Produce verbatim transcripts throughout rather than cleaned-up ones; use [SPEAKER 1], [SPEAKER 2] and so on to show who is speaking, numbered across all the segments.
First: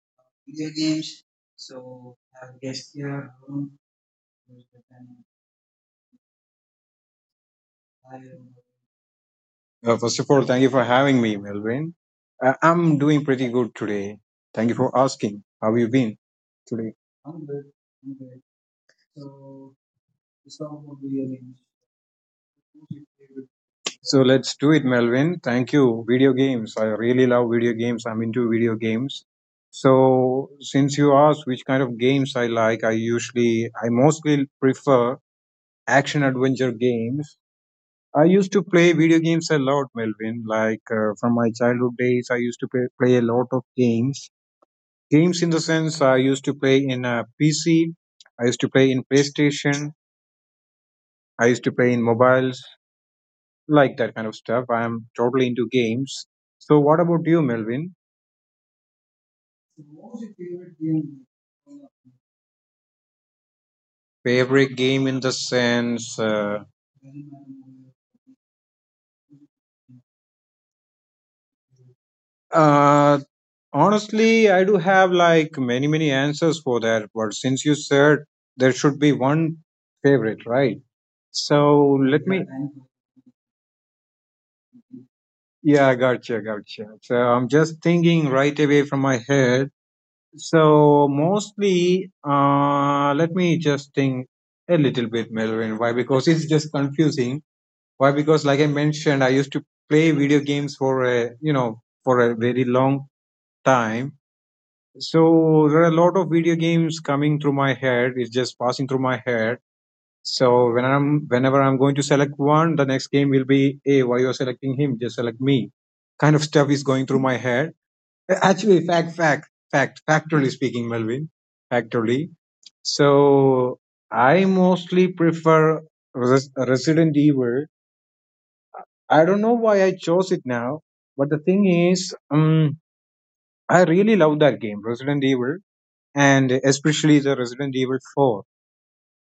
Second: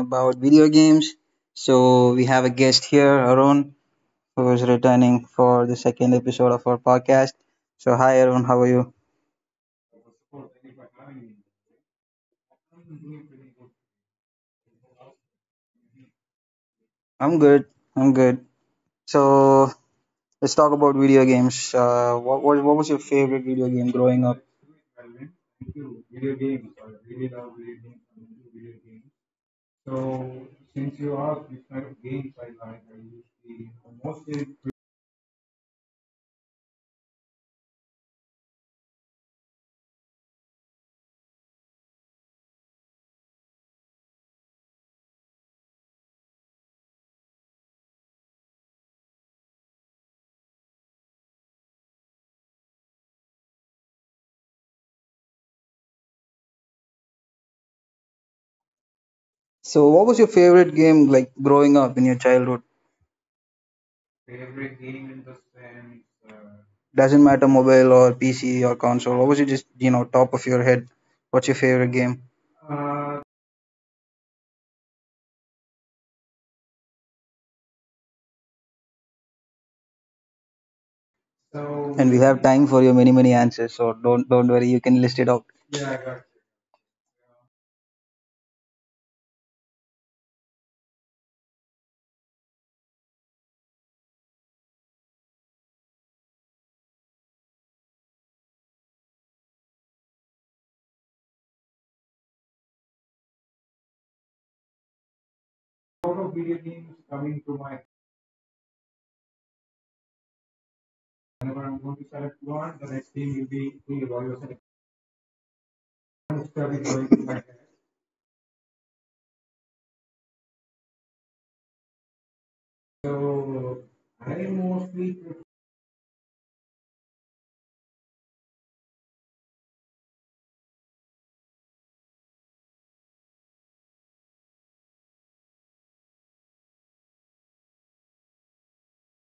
[SPEAKER 1] about video games. So we have a guest here, Arun, who is returning for the second episode of our podcast. So hi, Arun. How are you?
[SPEAKER 2] Uh, first of all, thank you for having me, Melvin. Uh, I'm doing pretty good today. Thank you for asking. How you been today?
[SPEAKER 1] I'm good. I'm good. So let's talk about video games. Uh, what, what what was your favorite video game
[SPEAKER 2] So
[SPEAKER 1] growing up?
[SPEAKER 2] let's do it, Melvin. Thank you. Video games. I really love video games. I'm into video games. So since you asked which kind of games I like, I usually, I mostly prefer action adventure games. I used to play video games a lot, Melvin. Like uh, from my childhood days, I used to play, play a lot of games. Games in the sense I used to play in a P C, I used to play in PlayStation, I used to play in mobiles, like that kind of stuff. I am totally into games. So, what about you, Melvin?
[SPEAKER 1] So what was your favorite game like growing up in your childhood?
[SPEAKER 2] Favorite game in the sense? Uh,
[SPEAKER 1] Doesn't matter mobile or P C or console. Obviously, just you know, top of your head, what's your favorite game?
[SPEAKER 2] uh, Honestly, I do have like many, many answers for that. But since you said there should be one favorite, right? So,
[SPEAKER 1] And we
[SPEAKER 2] let
[SPEAKER 1] have
[SPEAKER 2] me.
[SPEAKER 1] time for your many many answers, so don't don't worry. You can list it out.
[SPEAKER 2] Yeah, gotcha, gotcha. So I'm just thinking right away from my head. So mostly, uh, let me just think a little bit, Melvin. Why? Because it's just confusing. Why? Because, like I mentioned, I used to play video games for a you know for a very long time. So there are a lot of video games coming through my head. It's just passing through my head. So when I'm whenever I'm going to select one, the next game will be, hey, why you're selecting him? Just select me. Kind of stuff is going through my head. Actually, fact, fact, fact, factually speaking, Melvin, factually. So I mostly prefer Res- Resident Evil. I don't know why I chose it now, but the thing is, um, I really love that game, Resident Evil, and especially the Resident Evil four,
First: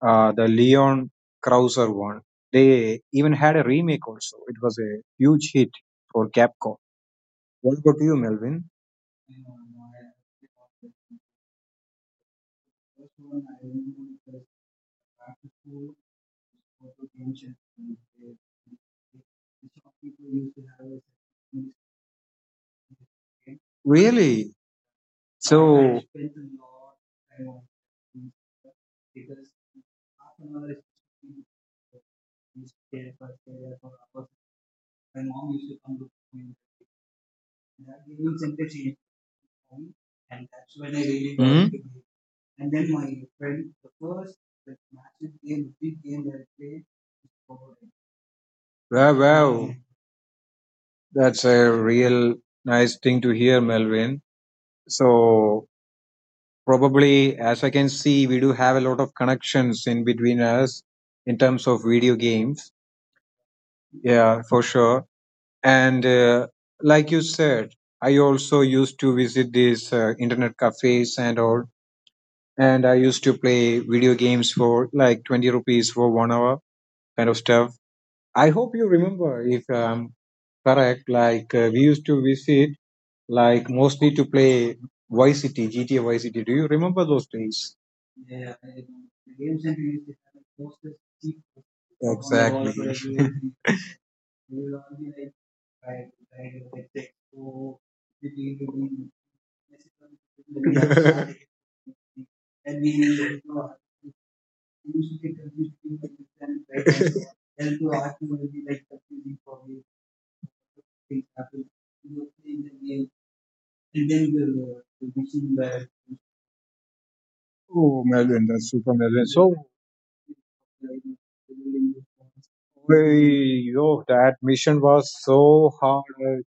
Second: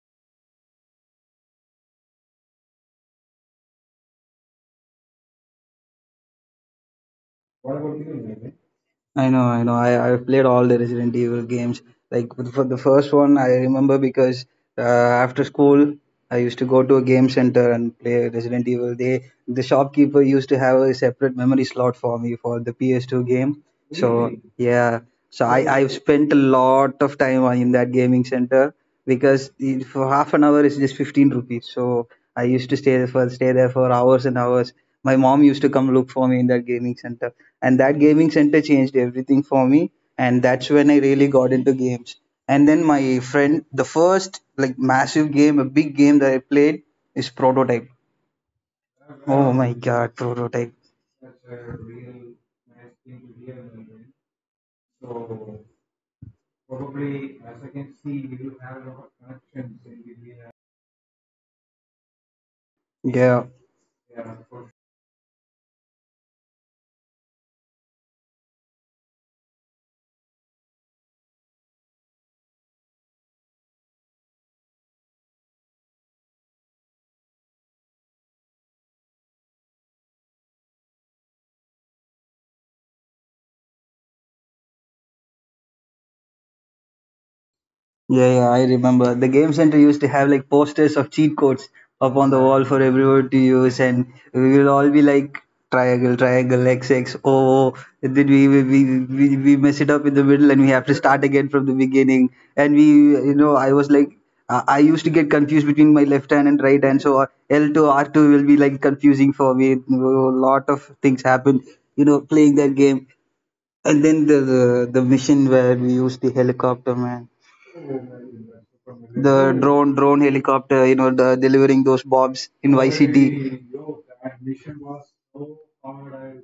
[SPEAKER 2] uh, the Leon Krauser one. They even had a remake also. It was a huge hit for Capcom. What about you, Melvin?
[SPEAKER 1] I know, I know. I I've played all the Resident Evil games. Like for the first one, I remember because uh, after school, I used to go to a game center and play Resident Evil. They the shopkeeper used to have a separate memory slot for me for the P S two game. So really?
[SPEAKER 2] Really?
[SPEAKER 1] Yeah, so I I've
[SPEAKER 2] So.
[SPEAKER 1] spent a lot of time in that gaming center because the- for half an hour is just fifteen rupees. So I used to stay there for stay there for hours and hours. My mom used to come look for me in that gaming center, and that gaming center changed everything for me, and that's when I really got
[SPEAKER 2] Hmm?
[SPEAKER 1] into games. And then my friend, the first, like, massive game, a big game that I played is Prototype.
[SPEAKER 2] Wow,
[SPEAKER 1] Oh my
[SPEAKER 2] wow.
[SPEAKER 1] God, Prototype.
[SPEAKER 2] That's a real nice thing to hear, Melvin. So, probably, as I can see, we do have a lot of connections in between us in terms of video games.
[SPEAKER 1] Yeah.
[SPEAKER 2] Yeah, for sure. And uh, like you said, I also used to visit these uh, internet cafes and all. And I used to play video games for like twenty rupees for one hour kind of stuff. I hope you remember if I'm correct. Like uh, we used to visit, like mostly to play Vice City, G T A Vice City. Do you remember those days?
[SPEAKER 1] Yeah, yeah, I remember. The game center used to have like posters of cheat codes up on the
[SPEAKER 2] Exactly.
[SPEAKER 1] wall for everyone to use, and we will all be like triangle, triangle, X, X, O, O. And then we, we we we we mess it up in the middle, and we have to start again from the beginning. And we, you know, I was like, I, I used to get confused between my left hand and right hand, so uh, L two R two will be like confusing for me. A lot of things happen, you know, playing that game. And then the the, the mission where we used the helicopter, man.
[SPEAKER 2] Oh, Melvin, that's super Melvin.
[SPEAKER 1] The
[SPEAKER 2] So,
[SPEAKER 1] drone drone helicopter, you know the, delivering those bombs in yct.
[SPEAKER 2] we, yo, that mission was so hard.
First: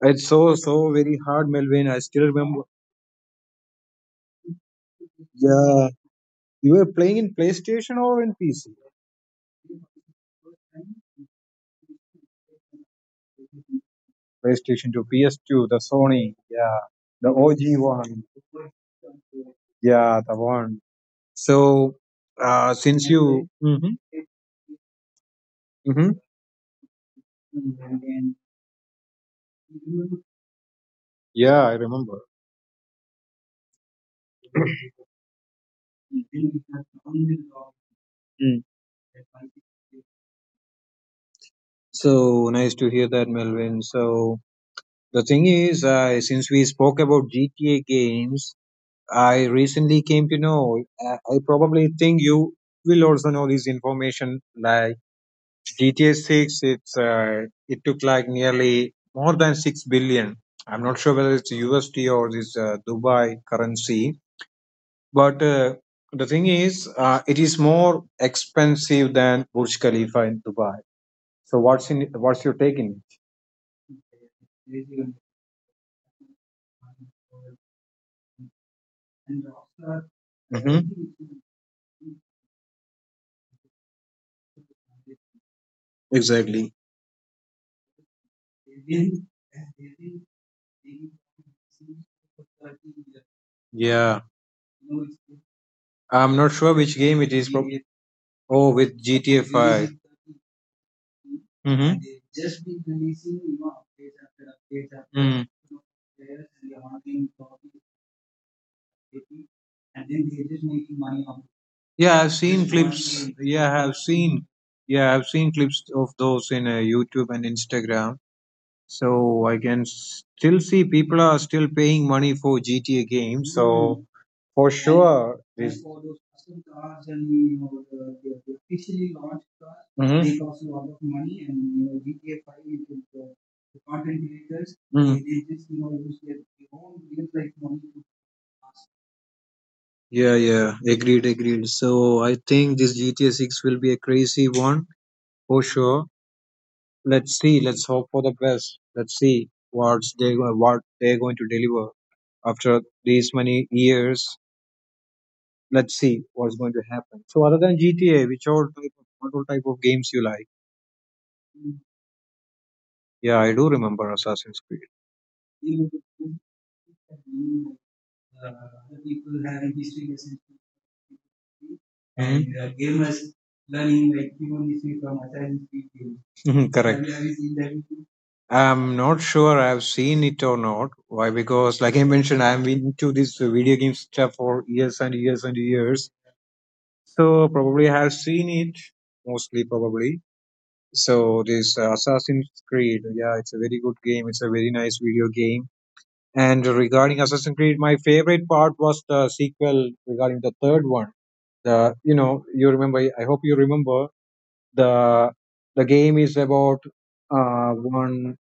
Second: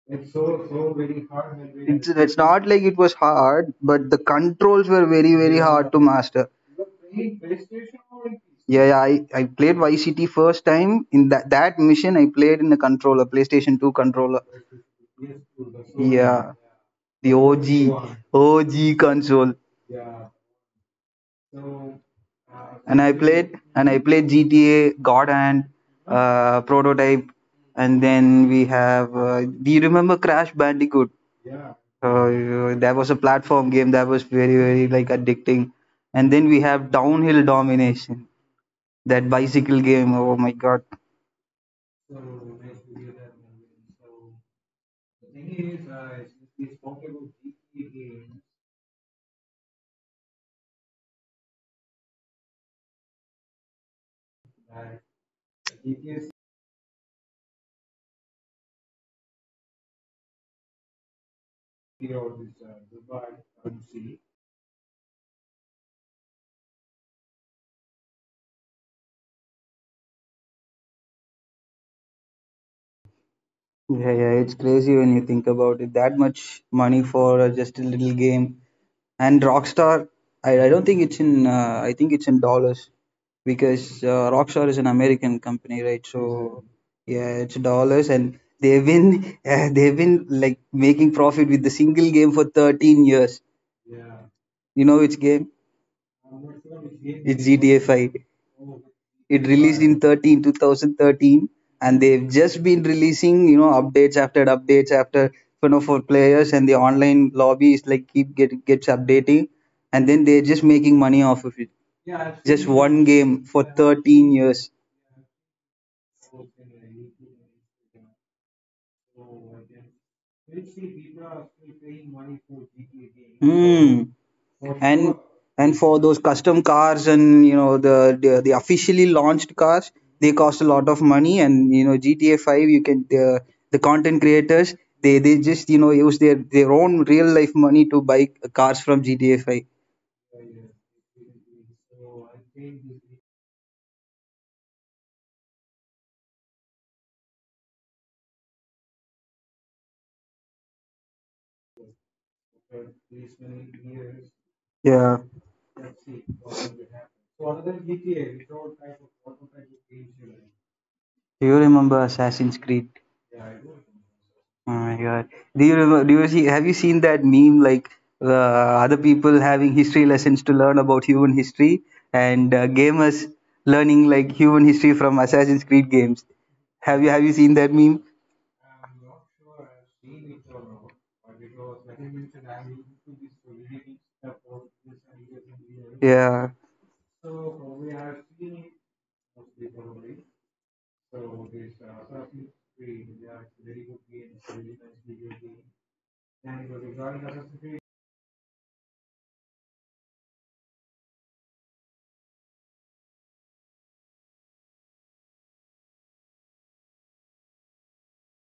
[SPEAKER 2] It's so so very hard, Melvin. I
[SPEAKER 1] it's,
[SPEAKER 2] still
[SPEAKER 1] it's
[SPEAKER 2] remember.
[SPEAKER 1] not like it was hard, but the controls were very very
[SPEAKER 2] Yeah,
[SPEAKER 1] hard to master.
[SPEAKER 2] you were playing in PlayStation or in P C?
[SPEAKER 1] Yeah, yeah, I, I played yct first time in that, that mission. I played in a controller, PlayStation two controller.
[SPEAKER 2] PlayStation two, P S two, the Sony.
[SPEAKER 1] Yeah,
[SPEAKER 2] Yeah, the
[SPEAKER 1] the og
[SPEAKER 2] O G one.
[SPEAKER 1] og console.
[SPEAKER 2] Yeah, the one. So, uh,
[SPEAKER 1] and
[SPEAKER 2] since
[SPEAKER 1] I
[SPEAKER 2] you,
[SPEAKER 1] played and
[SPEAKER 2] Mhm,
[SPEAKER 1] I played G T A, God Hand,
[SPEAKER 2] mhm.
[SPEAKER 1] uh, Prototype, and then we have. Uh, do you remember Crash Bandicoot?
[SPEAKER 2] Yeah, I
[SPEAKER 1] So,
[SPEAKER 2] remember.
[SPEAKER 1] Uh, that was a platform game that was very very like addicting, and then we have Downhill Domination, that bicycle game. Oh my God.
[SPEAKER 2] So nice to hear that, Melvin. So the thing is, I since we spoke about G T A games, I recently came to know. I, I probably think you will also know this information. Like G T A Six, it's uh, it took like nearly more than six billion. I'm not sure whether it's U S D or this uh, Dubai currency. But uh, The thing is, uh, it is more expensive than Burj Khalifa in Dubai. So what's in what's your take in it?
[SPEAKER 1] Yeah, yeah, it's crazy when you think about it. That much money for uh, just a little game. And Rockstar, I, I
[SPEAKER 2] Hmm.
[SPEAKER 1] don't think it's in. Uh, I think it's in dollars because uh, Rockstar is an American company, right? So
[SPEAKER 2] Exactly.
[SPEAKER 1] yeah, it's dollars, and they've been uh, they've been like making profit with the single game for thirteen years.
[SPEAKER 2] Yeah,
[SPEAKER 1] You know which game?
[SPEAKER 2] I'm not sure which game it
[SPEAKER 1] It's
[SPEAKER 2] is. Prob-
[SPEAKER 1] G T A five.
[SPEAKER 2] oh, with G T A
[SPEAKER 1] It released
[SPEAKER 2] Five.
[SPEAKER 1] in thirteen two thousand thirteen, and
[SPEAKER 2] Mm-hmm.
[SPEAKER 1] they've just been releasing you know updates after updates after
[SPEAKER 2] Mm.
[SPEAKER 1] you know for players, and the online lobby is like keep get gets updating, and then they're just making money off of it.
[SPEAKER 2] Yeah, I've
[SPEAKER 1] Just
[SPEAKER 2] seen
[SPEAKER 1] one
[SPEAKER 2] clips.
[SPEAKER 1] game for
[SPEAKER 2] Yeah, I've
[SPEAKER 1] thirteen
[SPEAKER 2] seen.
[SPEAKER 1] years.
[SPEAKER 2] Yeah, I've seen clips of those in uh, YouTube and Instagram. So I can still see people are still paying money for G T A games.
[SPEAKER 1] Hmm.
[SPEAKER 2] So for
[SPEAKER 1] And
[SPEAKER 2] sure.
[SPEAKER 1] and
[SPEAKER 2] This.
[SPEAKER 1] for those custom cars and you know the, the the officially launched cars, they cost a lot
[SPEAKER 2] Hmm.
[SPEAKER 1] of money. And you know G T A five, you can the the content creators.
[SPEAKER 2] hmm
[SPEAKER 1] They they just you know
[SPEAKER 2] they
[SPEAKER 1] use their their own real life money to buy cars from G T A five.
[SPEAKER 2] Yeah, yeah, agreed, agreed. So I think this G T A six will be a crazy one for sure. Let's see, let's hope for the best. Let's see what's they go- what they're going to deliver after these many years.
[SPEAKER 1] Yeah,
[SPEAKER 2] Let's see what's going to happen. So other than G T A, which all type of what all type of games you like?
[SPEAKER 1] do you remember Assassin's Creed?
[SPEAKER 2] Yeah, I do remember Assassin's
[SPEAKER 1] Oh
[SPEAKER 2] Creed.
[SPEAKER 1] my God. Do you remember, do you see, have you seen that meme, like uh, other people having history lessons to learn about human history, and
[SPEAKER 2] Mhm.
[SPEAKER 1] uh, gamers learning like human history from Assassin's Creed games?
[SPEAKER 2] Mhm,
[SPEAKER 1] Have
[SPEAKER 2] correct.
[SPEAKER 1] you have you seen that meme?
[SPEAKER 2] I'm not sure I've seen it or not. Why? Because, like I mentioned, I'm into this video game stuff for years and years and years.
[SPEAKER 1] Yeah,
[SPEAKER 2] So probably I have seen it mostly, probably. So this uh, Assassin's Creed, yeah, it's a very good game. It's a very nice video game. And regarding Assassin's Creed, my favorite part was the sequel regarding the third one. The you know You remember. I hope you remember the the game is about uh, one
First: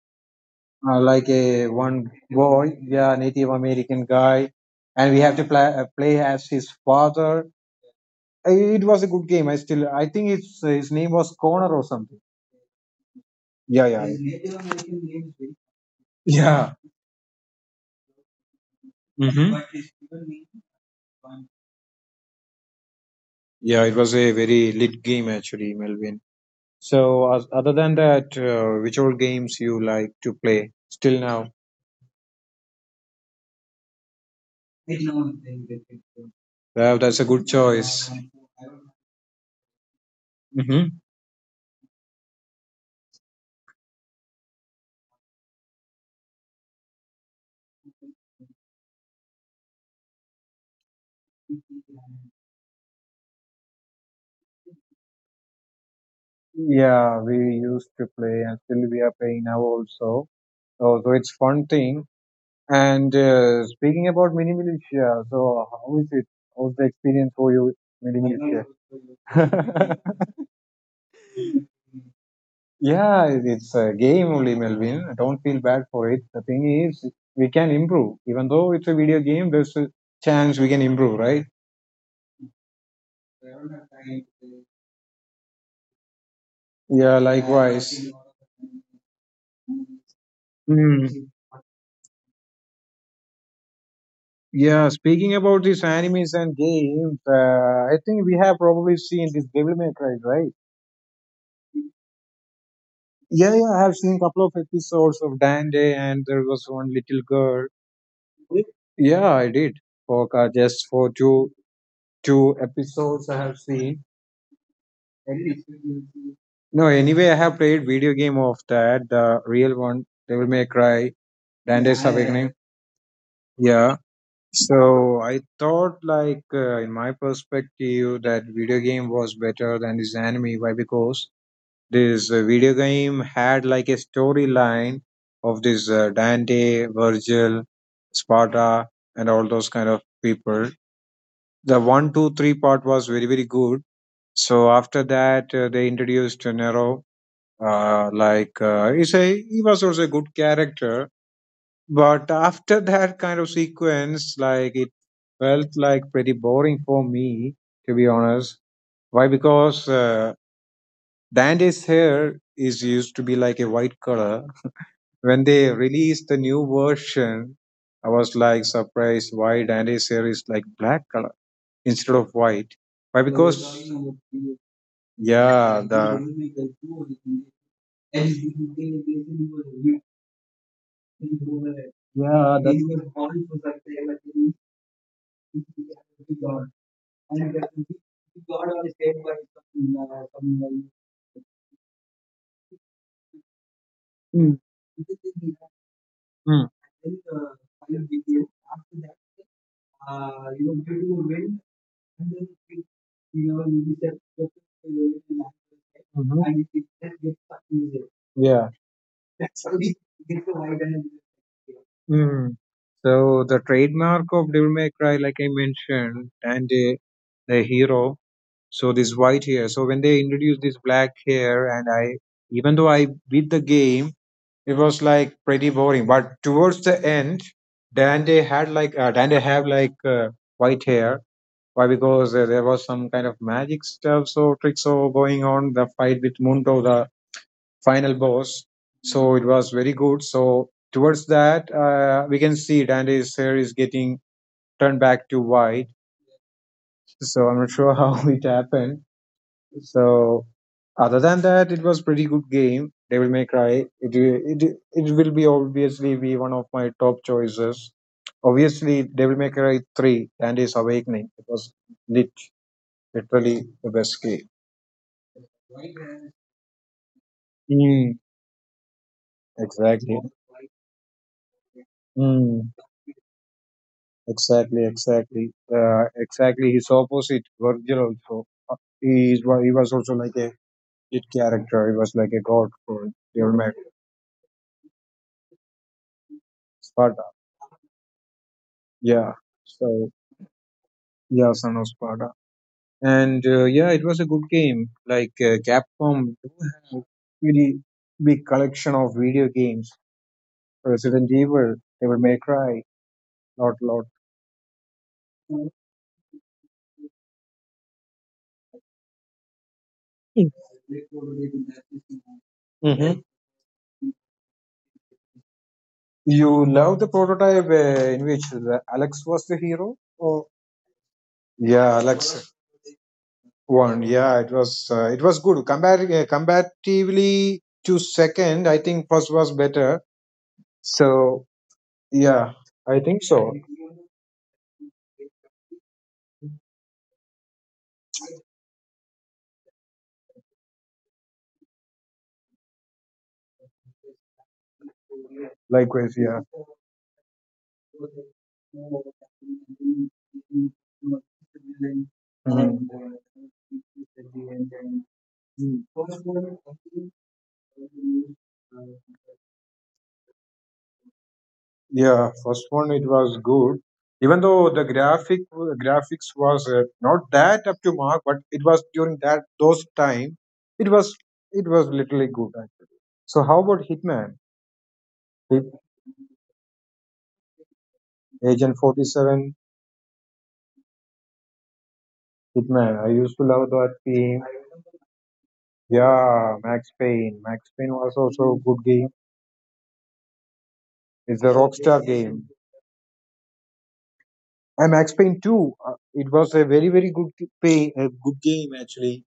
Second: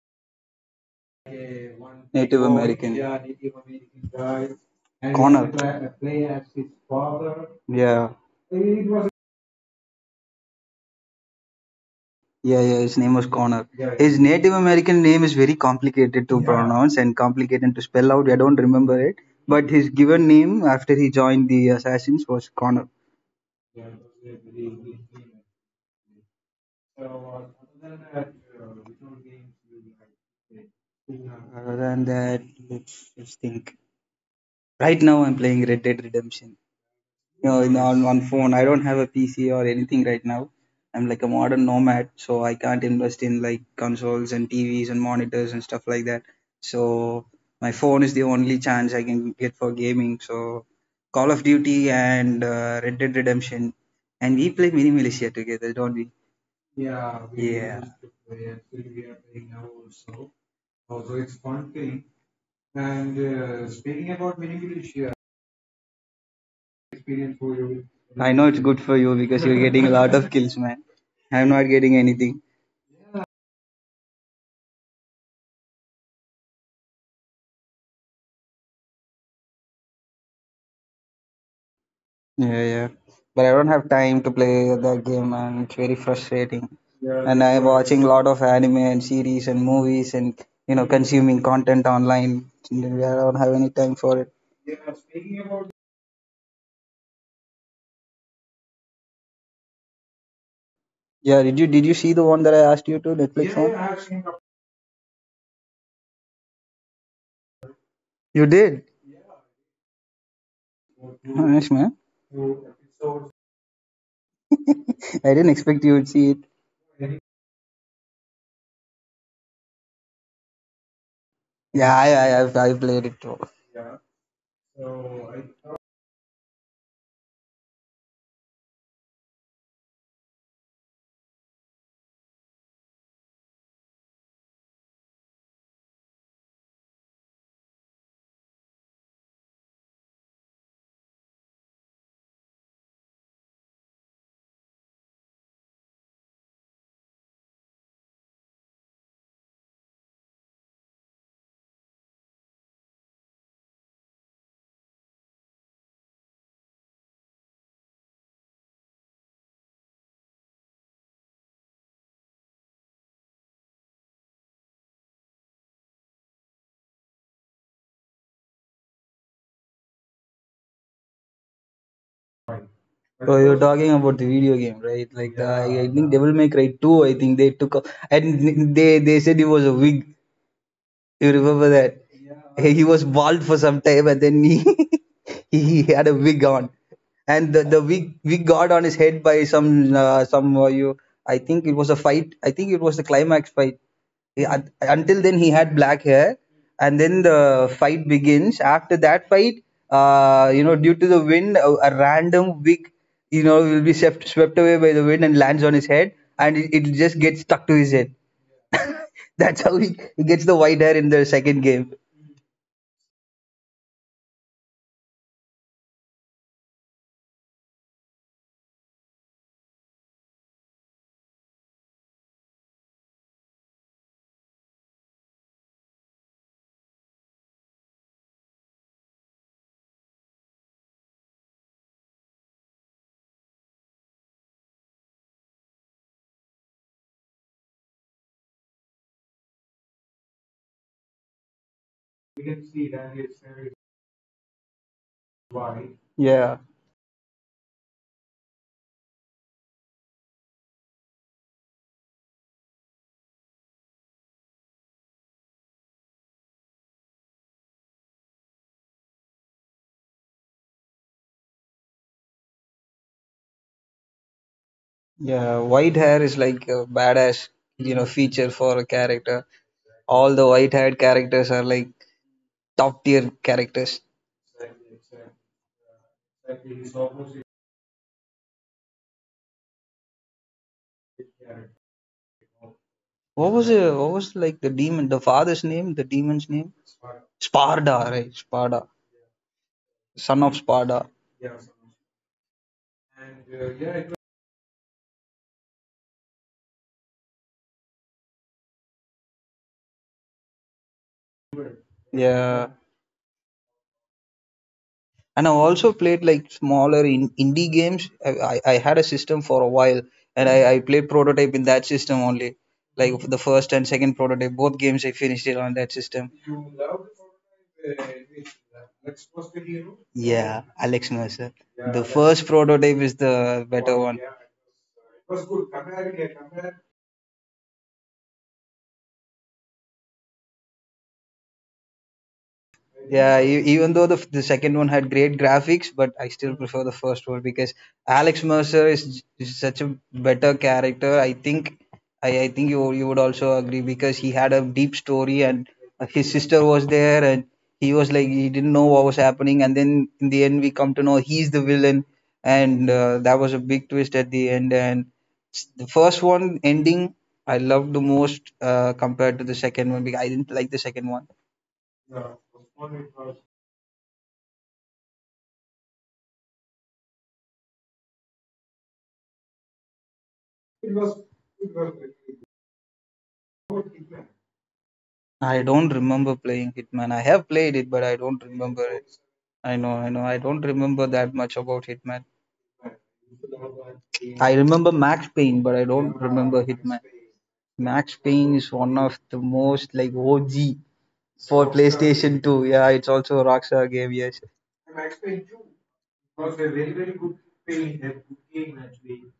[SPEAKER 2] uh, like a one
[SPEAKER 1] Native
[SPEAKER 2] boy,
[SPEAKER 1] American.
[SPEAKER 2] yeah, Native American guy, and we have to
[SPEAKER 1] Connor.
[SPEAKER 2] play, uh, play as his father.
[SPEAKER 1] Yeah.
[SPEAKER 2] I- it was a good game. I still, I think his his name was Connor or something.
[SPEAKER 1] Yeah, yeah, his name was Connor. Yeah,
[SPEAKER 2] yeah
[SPEAKER 1] yeah.
[SPEAKER 2] yeah
[SPEAKER 1] His
[SPEAKER 2] His
[SPEAKER 1] Native
[SPEAKER 2] Native American
[SPEAKER 1] American name is
[SPEAKER 2] name
[SPEAKER 1] very
[SPEAKER 2] is-
[SPEAKER 1] complicated to, yeah,
[SPEAKER 2] yeah.
[SPEAKER 1] pronounce, and complicated to spell out. I don't remember it.
[SPEAKER 2] Mhm. But
[SPEAKER 1] But his
[SPEAKER 2] his
[SPEAKER 1] given
[SPEAKER 2] given
[SPEAKER 1] name
[SPEAKER 2] name-
[SPEAKER 1] after he joined the Assassins was Connor.
[SPEAKER 2] yeah, it was a very lit game actually, Melvin. So, as, other than that, uh, which all games you like to play still now?
[SPEAKER 1] Other than that, let's just think. Right now, I'm playing Red Dead Redemption.
[SPEAKER 2] Well, that's a good
[SPEAKER 1] know, in, on, Yes.
[SPEAKER 2] choice.
[SPEAKER 1] On phone. I don't have a P C or anything right now.
[SPEAKER 2] Hmm.
[SPEAKER 1] I'm like a modern nomad, so I can't invest in like consoles and T Vs and monitors and stuff like that. So my phone is the only chance I can get for gaming. So Call of Duty and uh, Red Dead Redemption, and we play Mini Militia together, don't we?
[SPEAKER 2] Yeah, we
[SPEAKER 1] Yeah,
[SPEAKER 2] used to play and still we are playing now also. So, so it's fun thing. And uh, speaking about mini militia, so how is it? How's the experience for you with mini
[SPEAKER 1] I know it's good for you because you're getting a
[SPEAKER 2] militia?
[SPEAKER 1] lot of kills, man. I'm not getting anything.
[SPEAKER 2] Yeah, It- it's a game only, Melvin. Don't feel bad for it. The thing is, we can improve. Even though it's a video game, there's a chance we can improve, right?
[SPEAKER 1] Yeah, yeah. But I don't have time to play the game, and it's very frustrating.
[SPEAKER 2] Yeah,
[SPEAKER 1] And I'm sure.
[SPEAKER 2] likewise.
[SPEAKER 1] Watching a lot of anime and series and movies, and you know
[SPEAKER 2] Mm.
[SPEAKER 1] consuming content online. I don't have any time for it.
[SPEAKER 2] Yeah, speaking about these animes and games, uh, I think we have probably seen this Devil May Cry, right?
[SPEAKER 1] Yeah, did you did you see the one that I asked you to, Netflix
[SPEAKER 2] Yeah,
[SPEAKER 1] one?
[SPEAKER 2] yeah,
[SPEAKER 1] Yeah,
[SPEAKER 2] I
[SPEAKER 1] I
[SPEAKER 2] have
[SPEAKER 1] have
[SPEAKER 2] seen a
[SPEAKER 1] seen.
[SPEAKER 2] couple of episodes of Dande, and there was one little girl.
[SPEAKER 1] You did?
[SPEAKER 2] Yeah, I did. For uh, just for
[SPEAKER 1] Yeah.
[SPEAKER 2] two
[SPEAKER 1] Nice, man.
[SPEAKER 2] two episodes, I have seen.
[SPEAKER 1] I didn't expect you would see it.
[SPEAKER 2] No, anyway, I have played video game of that, the real one, Devil May Cry,
[SPEAKER 1] Yeah,
[SPEAKER 2] Dante's Yeah.
[SPEAKER 1] I I
[SPEAKER 2] Awakening.
[SPEAKER 1] I've, I played it too.
[SPEAKER 2] Yeah. So I thought, like, uh, in my perspective, that video game was better than this anime. Why? Because this uh, video game had like a storyline of this uh, Dante, Virgil, Sparta, and all those kind of people. The one, two, three part was very, very good. So after that, uh, they introduced uh, Nero. Uh, like uh, he's a, he was also a good character, but after that kind of sequence, like it felt like pretty boring for me, to be honest. Why? Because uh, Dante's hair is used to be like a white color. When they released the new version, I was like surprised why Dandy series like black color instead of white. Why?
[SPEAKER 1] So you're
[SPEAKER 2] Because
[SPEAKER 1] talking about the video game, right? Like the I,
[SPEAKER 2] yeah,
[SPEAKER 1] I think Devil May Cry
[SPEAKER 2] the
[SPEAKER 1] two, I think they took a, and they they said it was a wig. You remember that?
[SPEAKER 2] yeah, that
[SPEAKER 1] He was bald for some time, and then he he he had a wig on, and the, the wig wig got on his head by some uh, some uh, you I think it was a fight. I think it was the climax fight. He-
[SPEAKER 2] mm,
[SPEAKER 1] un- until then he had black hair,
[SPEAKER 2] mhm,
[SPEAKER 1] and then the fight begins. After that fight, uh, you know, due to the wind, a, a random wig, you know will be swept, swept away by the wind and lands on his head, and it, it just gets stuck to his head.
[SPEAKER 2] yeah.
[SPEAKER 1] That's how he, he gets the white hair in the second game.
[SPEAKER 2] Mm. So the trademark of Devil May Cry, like I mentioned, and uh, the hero. So this white hair. So when they introduced this black hair, and I even though I beat the game, it was like pretty boring. But towards the end, dante had like uh, Dante have like uh, white hair. Why? Because uh, there was some kind of magic stuff so tricks so going on the fight with Mundo, the final boss. So it was very good. So towards that, uh, we can see Dante's hair is getting turned back to white. So I'm not sure how it happened. So other than that, it was pretty good game, Devil May Cry. It it it will be obviously be one of my top choices. Obviously, Devil May Cry Three and his Awakening. It was lit, literally the best game.
[SPEAKER 1] Yeah, white hair is like a badass, you know,
[SPEAKER 2] Mm,
[SPEAKER 1] feature for a character.
[SPEAKER 2] exactly.
[SPEAKER 1] All the white-haired characters are like
[SPEAKER 2] Mm,
[SPEAKER 1] top tier characters.
[SPEAKER 2] exactly. Exactly. Uh, exactly. His opposite, Virgil also. uh, He is wa- he was also like a lit character. He was like a god for
[SPEAKER 1] What
[SPEAKER 2] Devil
[SPEAKER 1] was
[SPEAKER 2] May Cry.
[SPEAKER 1] it? What was like the demon? The father's name? The demon's name?
[SPEAKER 2] Sparta.
[SPEAKER 1] Sparda, right? Sparda,
[SPEAKER 2] Yeah. So
[SPEAKER 1] son of Sparda.
[SPEAKER 2] yeah, son of Sparta. and uh, yeah, it was a good game. Like uh, Capcom do have really big collection of video games. Resident Evil, Devil May
[SPEAKER 1] Yeah,
[SPEAKER 2] Cry, lot lot.
[SPEAKER 1] and I've also played like smaller in indie games. I, I I had a system for a while, and I I played Prototype in that system only. Like
[SPEAKER 2] Hmm.
[SPEAKER 1] the first and second Prototype, both games I finished it on that system.
[SPEAKER 2] You love the prototype uh, in which the Alex was the hero, or
[SPEAKER 1] Yeah, Alex Mercer.
[SPEAKER 2] yeah,
[SPEAKER 1] The first
[SPEAKER 2] Alex
[SPEAKER 1] Prototype is the better
[SPEAKER 2] won.
[SPEAKER 1] one.
[SPEAKER 2] Yeah, it was uh, it was good. Combat uh, comparatively to second, I think first was better. So yeah, I think
[SPEAKER 1] Yeah,
[SPEAKER 2] so.
[SPEAKER 1] e- even though the, f- the second one had great graphics, but I still prefer the first one because Alex Mercer is, is such a better character. I think I, I think you you would also agree because he had a deep story, and
[SPEAKER 2] Likewise,
[SPEAKER 1] his
[SPEAKER 2] yeah.
[SPEAKER 1] sister was there, and he was like he didn't know what was happening, and then in the end we come to know he's the villain,
[SPEAKER 2] Mhm.
[SPEAKER 1] and uh, that was a big twist at the end. And s- the first one ending I loved the most, uh, compared to the second one, because I didn't like the second one.
[SPEAKER 2] Yeah, first one it was good. Even though the graphic graphics was uh, not that up to mark, but it was during that those time, it was it was literally good actually. So how about Hitman?
[SPEAKER 1] I
[SPEAKER 2] Hit,
[SPEAKER 1] don't remember playing Hitman. I have played it, but I don't
[SPEAKER 2] Agent
[SPEAKER 1] remember
[SPEAKER 2] Forty
[SPEAKER 1] it.
[SPEAKER 2] Seven,
[SPEAKER 1] I know, I know. I don't remember that much about Hitman.
[SPEAKER 2] Hitman. I used to love that game.
[SPEAKER 1] I remember Max Payne, but I don't
[SPEAKER 2] Yeah,
[SPEAKER 1] remember
[SPEAKER 2] Max
[SPEAKER 1] Hitman.
[SPEAKER 2] Payne. Max Payne
[SPEAKER 1] Max
[SPEAKER 2] was
[SPEAKER 1] Payne
[SPEAKER 2] also a
[SPEAKER 1] is
[SPEAKER 2] good
[SPEAKER 1] one
[SPEAKER 2] game.
[SPEAKER 1] of the most like O G
[SPEAKER 2] It's a
[SPEAKER 1] for
[SPEAKER 2] Rockstar
[SPEAKER 1] PlayStation
[SPEAKER 2] game.
[SPEAKER 1] two. Yeah, it's also a Rockstar game. Yes.
[SPEAKER 2] And Max Payne Two, uh, it was a very very good g- pay, a good game actually.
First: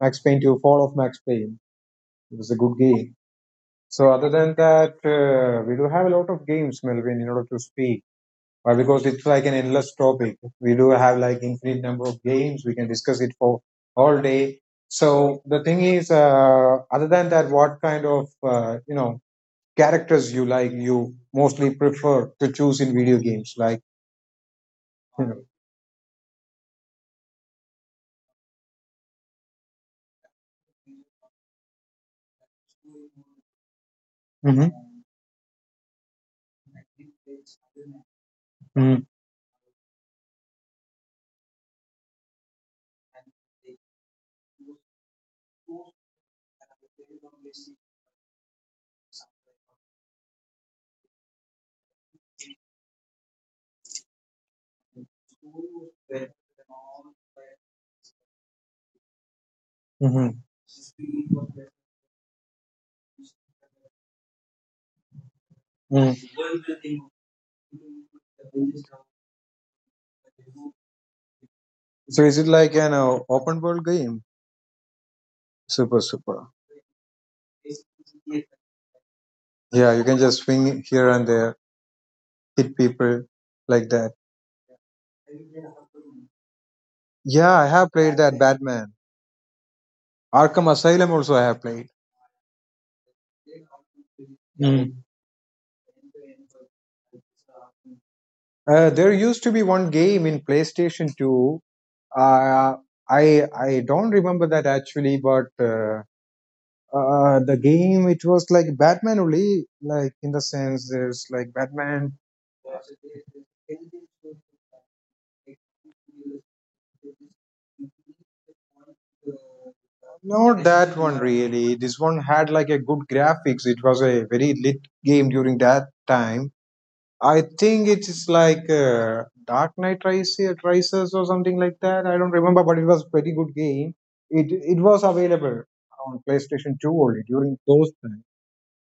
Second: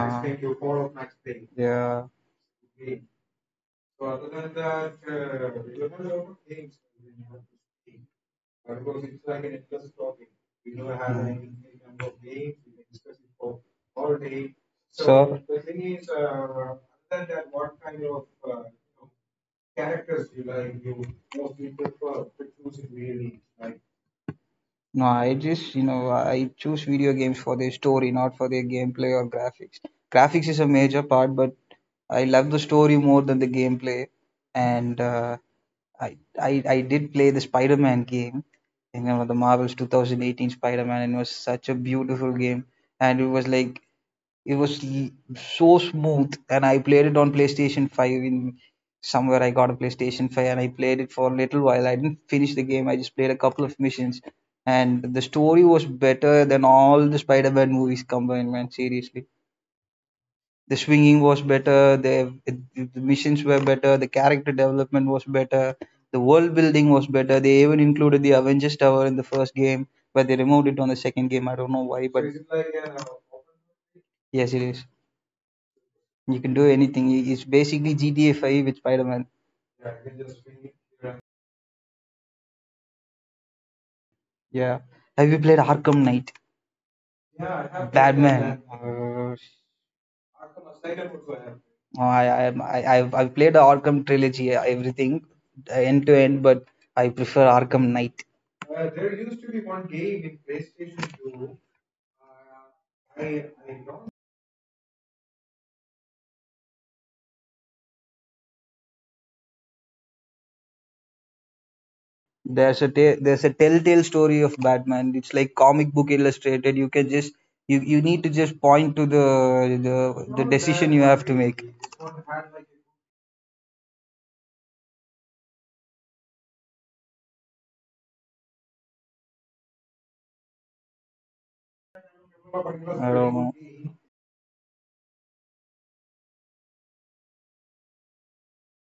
[SPEAKER 2] Max Payne Two, Fall of Max Payne.
[SPEAKER 1] Yeah.
[SPEAKER 2] It was a good game. So other than that, uh, we do have a lot of games, Melvin, in order to speak. Why? Because it's like an endless topic. We do have like
[SPEAKER 1] Mm.
[SPEAKER 2] infinite number of games. We can discuss it for all day. So
[SPEAKER 1] So.
[SPEAKER 2] the thing is, uh, other than that, what kind of uh, you know characters you like? You mostly prefer to choose in video games, like
[SPEAKER 1] No,
[SPEAKER 2] you
[SPEAKER 1] I
[SPEAKER 2] know.
[SPEAKER 1] just, you know, I choose video games for their story, not for their gameplay or graphics. Graphics is a major part, but I love the story more than the gameplay.
[SPEAKER 2] hmm
[SPEAKER 1] And uh, I, I, I did play the Spider-Man game, you
[SPEAKER 2] hmm
[SPEAKER 1] know, the Marvel's two thousand eighteen Spider-Man, and it was such a beautiful game. And it was like it was l- so smooth, and I played it on PlayStation five. In somewhere, I got a PlayStation five, and I played it for a little while. I didn't finish the game. I just played a couple of missions, and the story was better than all the Spider-Man movies combined. Man, seriously,
[SPEAKER 2] hmm
[SPEAKER 1] the swinging was better. The the missions were better. The character development was better. The
[SPEAKER 2] hmm
[SPEAKER 1] world building was better. They even included the Avengers Tower in the first game, but they removed it on the second game. I don't know why,
[SPEAKER 2] So
[SPEAKER 1] but
[SPEAKER 2] is it like an uh, open world game?
[SPEAKER 1] yes, it is.
[SPEAKER 2] Super, super.
[SPEAKER 1] You can do anything. It's basically G T A five with Spider Man.
[SPEAKER 2] Yeah, you can just swing here and there, hit people like that.
[SPEAKER 1] Yeah. Have you played Arkham Knight?
[SPEAKER 2] Yeah, I have played that
[SPEAKER 1] Batman.
[SPEAKER 2] Batman.
[SPEAKER 1] Uh,
[SPEAKER 2] Arkham Asylum also I have played.
[SPEAKER 1] Oh, I I I- I've I've played the Arkham trilogy, uh, everything uh, end to end, but I prefer Arkham Knight.
[SPEAKER 2] Uh, there used to be one game in PlayStation two. Uh, I I don't remember that actually, but uh, uh, the game, it was like Batman only, like in the sense there's like Batman.
[SPEAKER 1] There's a ta- there's a telltale story of Batman. It's like comic book illustrated. You can just you, you need to just point to the the, the
[SPEAKER 2] Not
[SPEAKER 1] decision
[SPEAKER 2] that
[SPEAKER 1] you
[SPEAKER 2] one
[SPEAKER 1] have to make.
[SPEAKER 2] really. This one had like a good graphics. It was a very lit game during that time. I think it is like uh, Dark Knight Rises, Rises or something like that. I don't remember,
[SPEAKER 1] I
[SPEAKER 2] but it was pretty
[SPEAKER 1] don't
[SPEAKER 2] good
[SPEAKER 1] know.
[SPEAKER 2] game. It it was available on PlayStation Two only during those times.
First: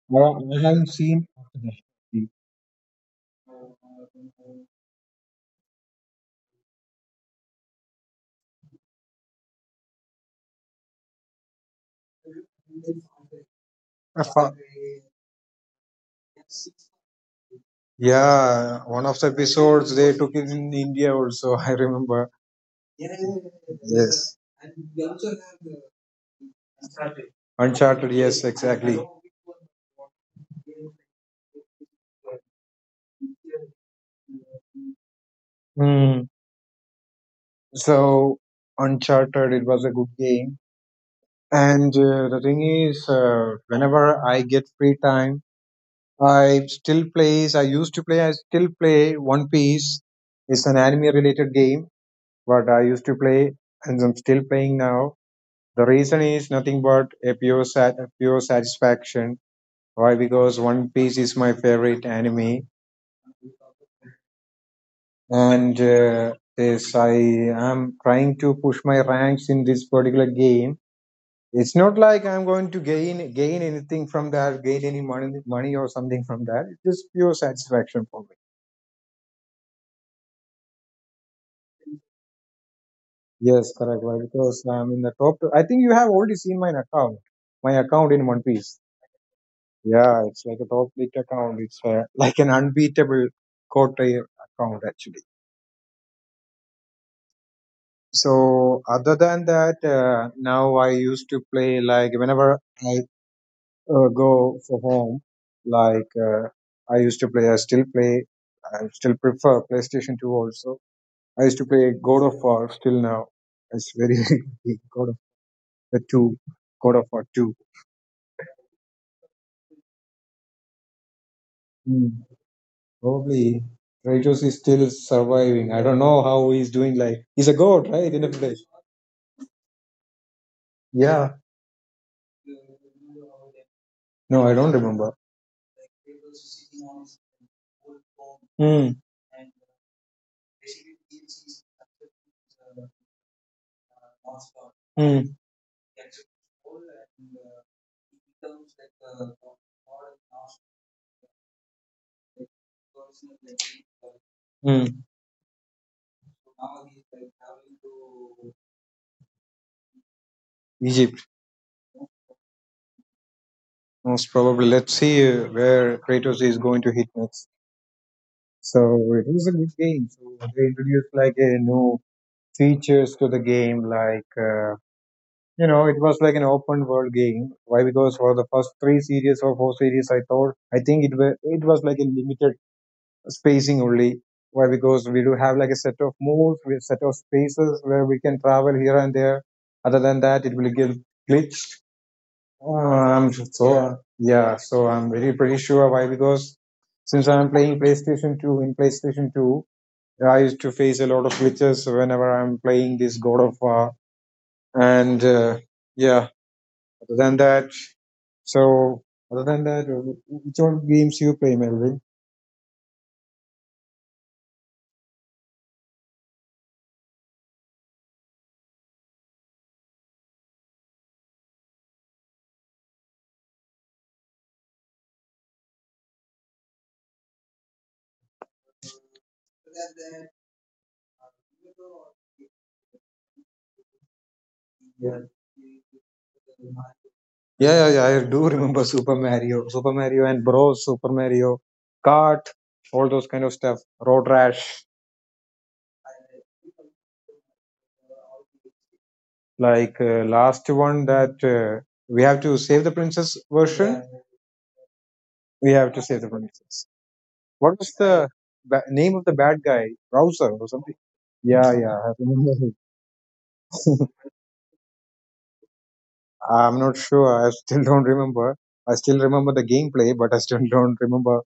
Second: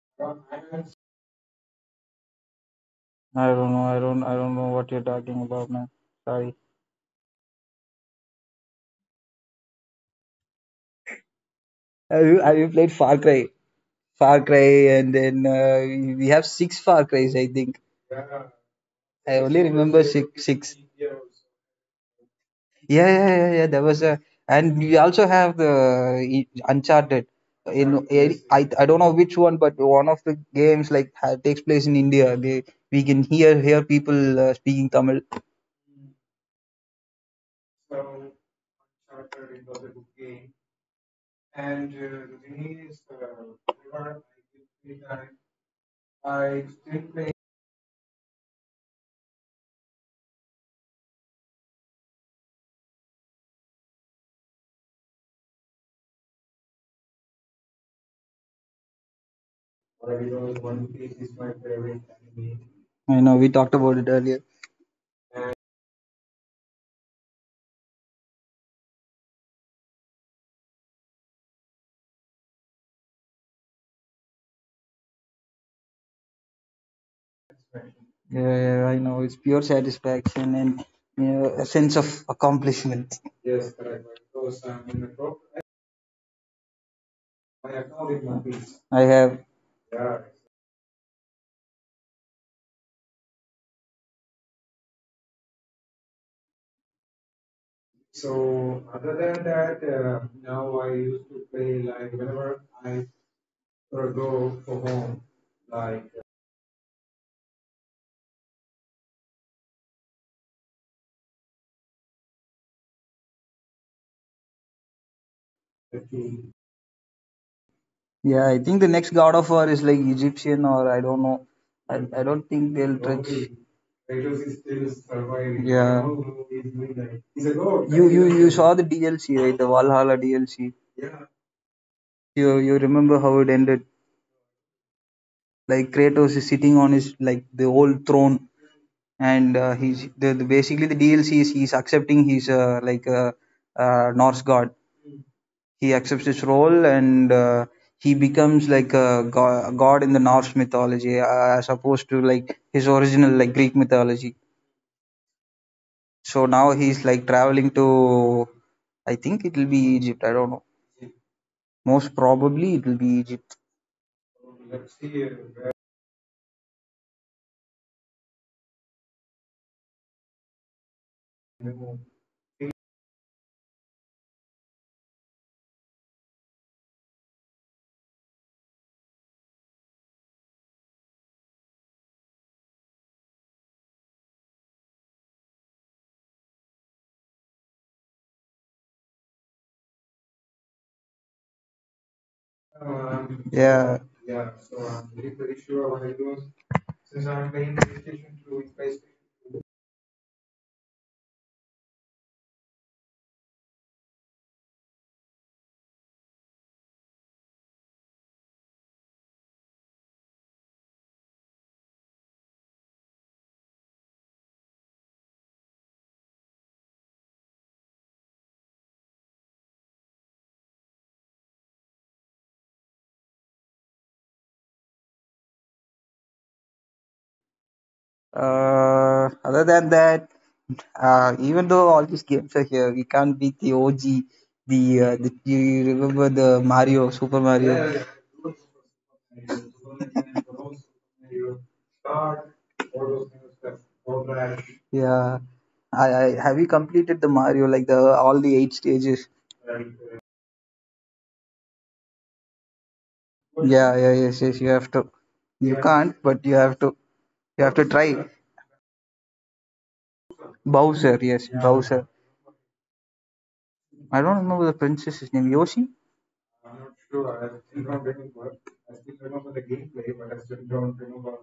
[SPEAKER 2] Well, I haven't seen after that.
[SPEAKER 1] I don't know. I don't I don't know what you're talking about, man. Sorry. Have you, have you played Far Cry?
[SPEAKER 2] Uh,
[SPEAKER 1] Far
[SPEAKER 2] fa-
[SPEAKER 1] Cry, and then uh, we have six Far Crys, I think.
[SPEAKER 2] Yeah, one of the
[SPEAKER 1] I only
[SPEAKER 2] episodes
[SPEAKER 1] remember
[SPEAKER 2] they took
[SPEAKER 1] six.
[SPEAKER 2] it in
[SPEAKER 1] Six.
[SPEAKER 2] India also. I remember.
[SPEAKER 1] Yeah, yeah, yeah, yeah. There was a,
[SPEAKER 2] Yes,
[SPEAKER 1] and we also have the uh, Uncharted. In
[SPEAKER 2] Uncharted. Yes,
[SPEAKER 1] I, I
[SPEAKER 2] exactly.
[SPEAKER 1] don't know which one, but one of the games like ha- takes place in India. They, we can hear hear people uh, speaking Tamil.
[SPEAKER 2] Hmm. So Uncharted, it was a good game. And uh, the thing is, uh, whenever I get free time, I still plays. I used to play. I still play One Piece. It's an anime-related game, but I used to play, and I'm still playing now. The reason is nothing but a pure, sat- a pure satisfaction. Why? Because One Piece is my favorite anime,
[SPEAKER 1] I know we talked about it earlier.
[SPEAKER 2] and uh, yes, I am trying to push my ranks in this particular game. It's not like I'm going to gain gain anything from that, gain any money money or something from that. It's just pure satisfaction for me.
[SPEAKER 1] Yeah, yeah, I know it's pure satisfaction and you know, a sense of accomplishment.
[SPEAKER 2] Yes, correct. Why? Because I'm in the top. I think you have already seen my account, my account in One Piece.
[SPEAKER 1] I have.
[SPEAKER 2] Yeah, it's like a top league account. It's uh, like an unbeatable quarter account actually. So other than that, uh, now I used to play like whenever I uh, go for home. Like uh, I used to play, I still play, I still prefer PlayStation two also. I used to play God of War still now. It's very big, God of the two, God of War two.
[SPEAKER 1] Yeah, I think the next God of War is like Egyptian, or I don't know. I,
[SPEAKER 2] Hmm.
[SPEAKER 1] I don't think they'll touch.
[SPEAKER 2] Probably Kratos is still surviving. I don't
[SPEAKER 1] Yeah.
[SPEAKER 2] know how he's doing. Like he's a
[SPEAKER 1] You
[SPEAKER 2] god, right? In
[SPEAKER 1] you
[SPEAKER 2] a
[SPEAKER 1] you
[SPEAKER 2] place.
[SPEAKER 1] saw the D L C, right? The Valhalla D L C.
[SPEAKER 2] Yeah.
[SPEAKER 1] You you remember how it ended?
[SPEAKER 2] No, I don't remember.
[SPEAKER 1] Like Kratos is sitting on his like the old throne,
[SPEAKER 2] Hmm.
[SPEAKER 1] and uh, he's the, the basically the D L C is he's accepting he's uh, like a uh, uh, Norse god.
[SPEAKER 2] Hmm.
[SPEAKER 1] He accepts this role and uh, he becomes like a go- god in the Norse mythology, uh, as opposed to like his original like Greek mythology.
[SPEAKER 2] Hmm.
[SPEAKER 1] So now he's like traveling to, I think it will be Egypt. I don't know.
[SPEAKER 2] Egypt
[SPEAKER 1] Most probably it will be Egypt.
[SPEAKER 2] most probably. Let's see uh, where Kratos is going to hit next. So it was a good game. So they introduced like a new features to the game, like uh, you know, it was like an open world game. Why? Because for the first three series or four series, I thought I think it was it was like a limited spacing only. Why? Because we do have like a set of moves, we set of spaces where we can travel here and there. Other than that, it will give glitch. Um, so
[SPEAKER 1] Yeah.
[SPEAKER 2] yeah, so I'm very pretty sure why because since I'm playing PlayStation two, in PlayStation two I used to face a lot of glitches whenever I'm playing this God of War, and uh, yeah. Other than that, so other than that, which all games you play, Melvin?
[SPEAKER 1] Uh, other than that, uh, even though all these games are here, we can't beat the O G. The, uh, the you remember the Mario, Super
[SPEAKER 2] Yeah, yeah,
[SPEAKER 1] Mario.
[SPEAKER 2] yeah. I do remember Super Mario, Super Mario and Bros, Super Mario, Kart, all those kind of stuff. Road
[SPEAKER 1] Yeah,
[SPEAKER 2] Rash,
[SPEAKER 1] yeah. I, I have you completed the Mario like the all the eight stages?
[SPEAKER 2] like uh, last one that uh, we have to save the princess
[SPEAKER 1] Yeah,
[SPEAKER 2] version.
[SPEAKER 1] yeah, yes, yes. You have to.
[SPEAKER 2] We
[SPEAKER 1] You
[SPEAKER 2] have to save
[SPEAKER 1] can't,
[SPEAKER 2] the
[SPEAKER 1] but you have
[SPEAKER 2] princess.
[SPEAKER 1] to. You
[SPEAKER 2] What
[SPEAKER 1] have to
[SPEAKER 2] was the
[SPEAKER 1] try
[SPEAKER 2] ba- name of the bad guy? Browser or something?
[SPEAKER 1] Bowser. Yes,
[SPEAKER 2] Yeah, yeah,
[SPEAKER 1] Bowser.
[SPEAKER 2] I remember.
[SPEAKER 1] I don't remember the princess's name. Yoshi.
[SPEAKER 2] I'm not sure. I still don't remember. I still remember the gameplay, but I still don't remember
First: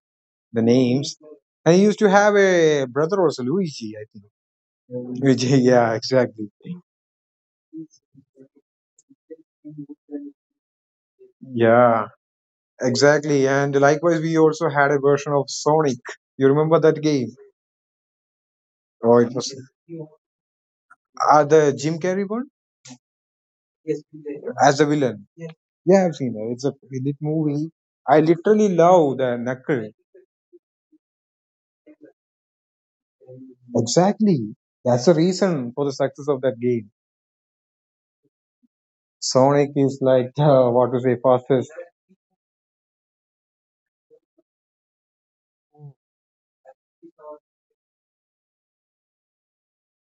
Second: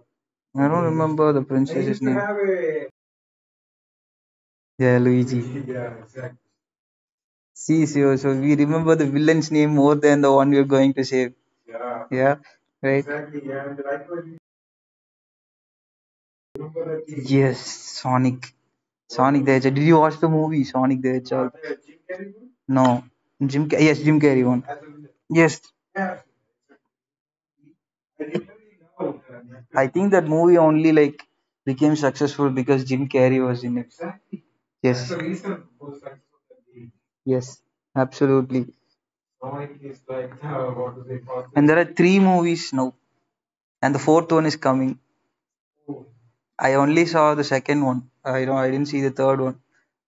[SPEAKER 2] the
[SPEAKER 1] I don't
[SPEAKER 2] names.
[SPEAKER 1] remember the
[SPEAKER 2] And he used
[SPEAKER 1] princess's
[SPEAKER 2] to
[SPEAKER 1] name.
[SPEAKER 2] have a brother also, Luigi, I think.
[SPEAKER 1] Yeah, Luigi.
[SPEAKER 2] Luigi, yeah, exactly.
[SPEAKER 1] See, so, so we remember the villain's name more than the one we're going to save.
[SPEAKER 2] Yeah,
[SPEAKER 1] Yeah, right?
[SPEAKER 2] exactly. And likewise, we also had a version of Sonic. You remember that game?
[SPEAKER 1] Yes, Sonic.
[SPEAKER 2] Oh, it
[SPEAKER 1] Sonic the
[SPEAKER 2] was
[SPEAKER 1] Hedgehog. Did you watch the movie Sonic the
[SPEAKER 2] uh,
[SPEAKER 1] Hedgehog?
[SPEAKER 2] the Jim Carrey one
[SPEAKER 1] No. Jim. Car- Yes, Jim Carrey one.
[SPEAKER 2] as a villain.
[SPEAKER 1] Yes,
[SPEAKER 2] Yeah, I've seen it. It's a lit movie. I literally love the
[SPEAKER 1] I
[SPEAKER 2] knuckle.
[SPEAKER 1] think that movie only like became successful because Jim Carrey was in it.
[SPEAKER 2] Exactly.
[SPEAKER 1] Yes.
[SPEAKER 2] That's the reason for the success of that game.
[SPEAKER 1] Yes, absolutely.
[SPEAKER 2] Sonic is like uh, what to say,
[SPEAKER 1] And
[SPEAKER 2] fastest.
[SPEAKER 1] there are three movies now, and the fourth one is coming. I only saw the second one. I don't. I didn't see the third one.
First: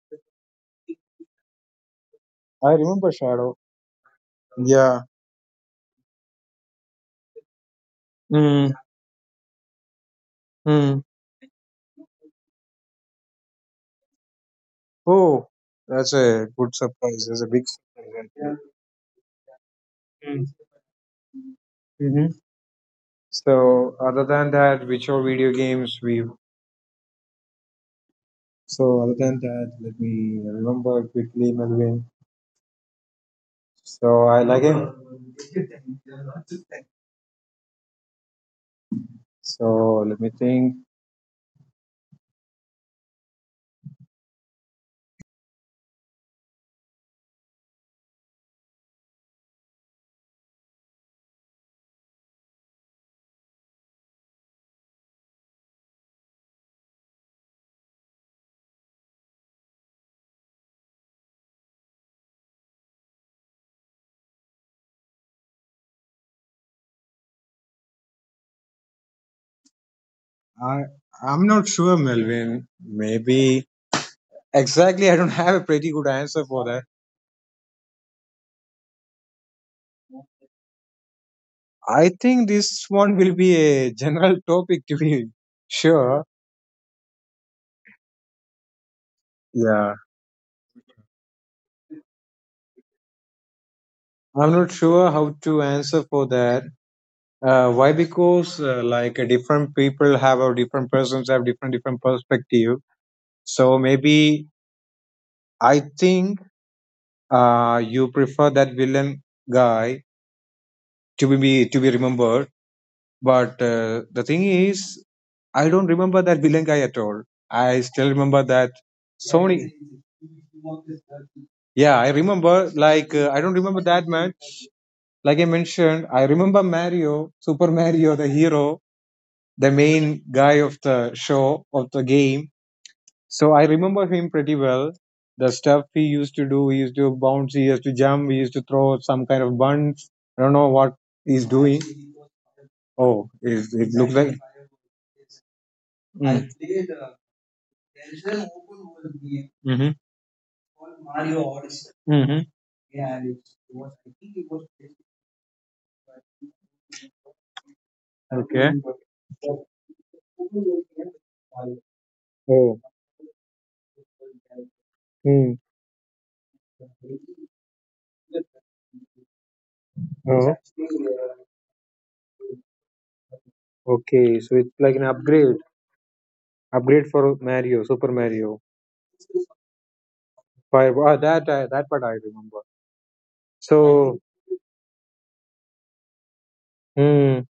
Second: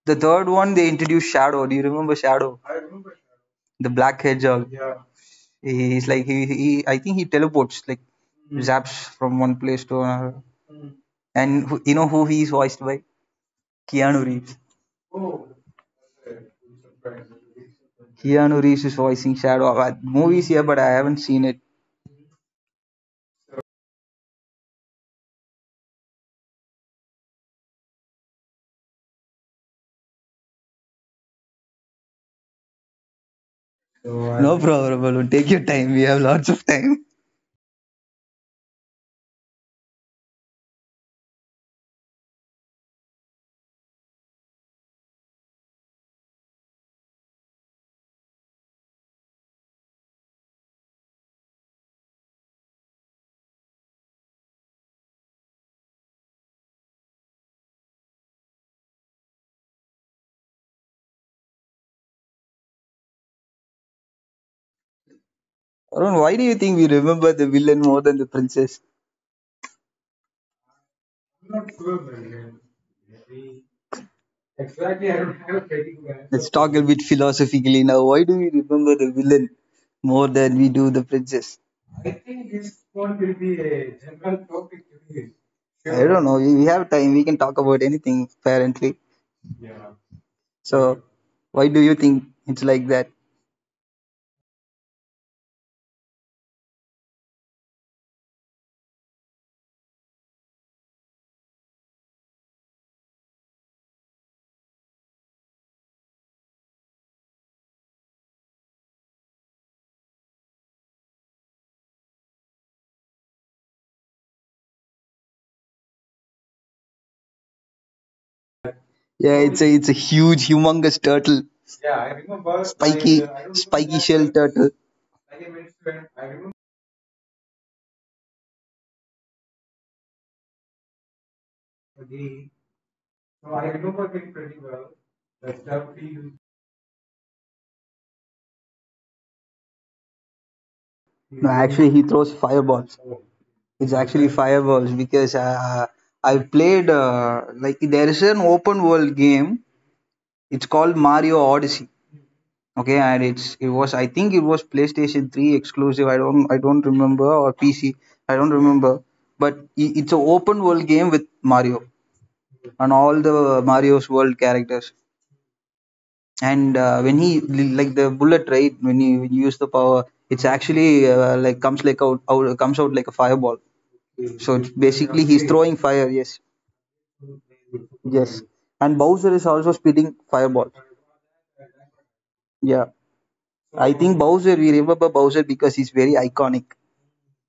[SPEAKER 1] The third one they introduced Shadow. Do you remember Shadow,
[SPEAKER 2] I remember Shadow.
[SPEAKER 1] the black hedgehog?
[SPEAKER 2] Yeah.
[SPEAKER 1] He- He's like he, he. I think he teleports like mm,
[SPEAKER 2] Mm,
[SPEAKER 1] zaps from one place to another.
[SPEAKER 2] mm.
[SPEAKER 1] And who, you know who he is voiced by? Keanu Reeves.
[SPEAKER 2] Oh, that's a good surprise. That's a big surprise, actually.
[SPEAKER 1] Keanu Reeves is voicing Shadow. Uh, Movies here, but I haven't seen it.
[SPEAKER 2] Mm-hmm. So other than that, which are video games we? So other than that, let me remember quickly, Melvin. So
[SPEAKER 1] Oh, I...
[SPEAKER 2] I
[SPEAKER 1] No
[SPEAKER 2] like
[SPEAKER 1] problem, Balloon.
[SPEAKER 2] him.
[SPEAKER 1] Take your time. We have lots of time.
[SPEAKER 2] So let me think.
[SPEAKER 1] Arun, why do you think we remember the villain more than the princess?
[SPEAKER 2] I I'm not sure, Melvin. Maybe exactly. I don't have a pretty good answer
[SPEAKER 1] Let's answer
[SPEAKER 2] for
[SPEAKER 1] talk a
[SPEAKER 2] that.
[SPEAKER 1] bit philosophically now. Why do we remember the villain more than we do the princess?
[SPEAKER 2] I think this one will be a general topic to be
[SPEAKER 1] I
[SPEAKER 2] sure.
[SPEAKER 1] don't know. We we have time. We can talk about anything apparently.
[SPEAKER 2] Yeah,
[SPEAKER 1] So mhm, why do you think it's like that?
[SPEAKER 2] I'm not sure how to answer for that. Uh, why? Because uh, like uh, different people have or different persons have different different perspective. So maybe I think uh, you prefer that villain guy to be be- to be remembered. But uh, the thing is, I don't remember that villain guy at all. I still remember that
[SPEAKER 1] Yeah, so it's
[SPEAKER 2] Sony.
[SPEAKER 1] a it's a huge, humongous turtle,
[SPEAKER 2] Yeah, I remember. Like
[SPEAKER 1] spiky,
[SPEAKER 2] uh, I don't remember
[SPEAKER 1] spiky
[SPEAKER 2] that
[SPEAKER 1] shell
[SPEAKER 2] much.
[SPEAKER 1] turtle.
[SPEAKER 2] Like I mentioned, I remember Mario, Super Mario, the hero, the main guy of the show, of the game. So I remember him pretty well. The stuff he used to do, he used to bounce, he used to jump, he used to throw some kind of buns. I don't know what
[SPEAKER 1] No,
[SPEAKER 2] he's
[SPEAKER 1] but
[SPEAKER 2] doing.
[SPEAKER 1] actually mhm, he throws fireballs.
[SPEAKER 2] Oh, it, it
[SPEAKER 1] It's
[SPEAKER 2] looks
[SPEAKER 1] actually exactly
[SPEAKER 2] like.
[SPEAKER 1] fireballs, because uh, I
[SPEAKER 2] Mm.
[SPEAKER 1] played uh, like there is an open world game.
[SPEAKER 2] Mm-hmm.
[SPEAKER 1] It's called Mario Odyssey.
[SPEAKER 2] Mm-hmm.
[SPEAKER 1] Okay, and it's it was I think it was PlayStation three exclusive. I don't I don't remember, or P C. I don't
[SPEAKER 2] Okay.
[SPEAKER 1] remember. But i- it's an open world game with Mario
[SPEAKER 2] Oh.
[SPEAKER 1] and all the Mario's world characters.
[SPEAKER 2] Mm.
[SPEAKER 1] And uh, when he like the bullet right when you, when you use the power, it's
[SPEAKER 2] Oh.
[SPEAKER 1] actually uh, like comes like out, out comes out like a fireball.
[SPEAKER 2] Okay. So
[SPEAKER 1] So it's
[SPEAKER 2] it's like an
[SPEAKER 1] basically he's
[SPEAKER 2] upgrade.
[SPEAKER 1] throwing fire. Yes,
[SPEAKER 2] Upgrade for Mario, Super
[SPEAKER 1] yes.
[SPEAKER 2] Mario.
[SPEAKER 1] And Bowser is also spitting fireball.
[SPEAKER 2] Fire. Ah, that, I that part I remember.
[SPEAKER 1] Yeah, I
[SPEAKER 2] So,
[SPEAKER 1] think Bowser. We remember Bowser because he's very iconic.
[SPEAKER 2] mm,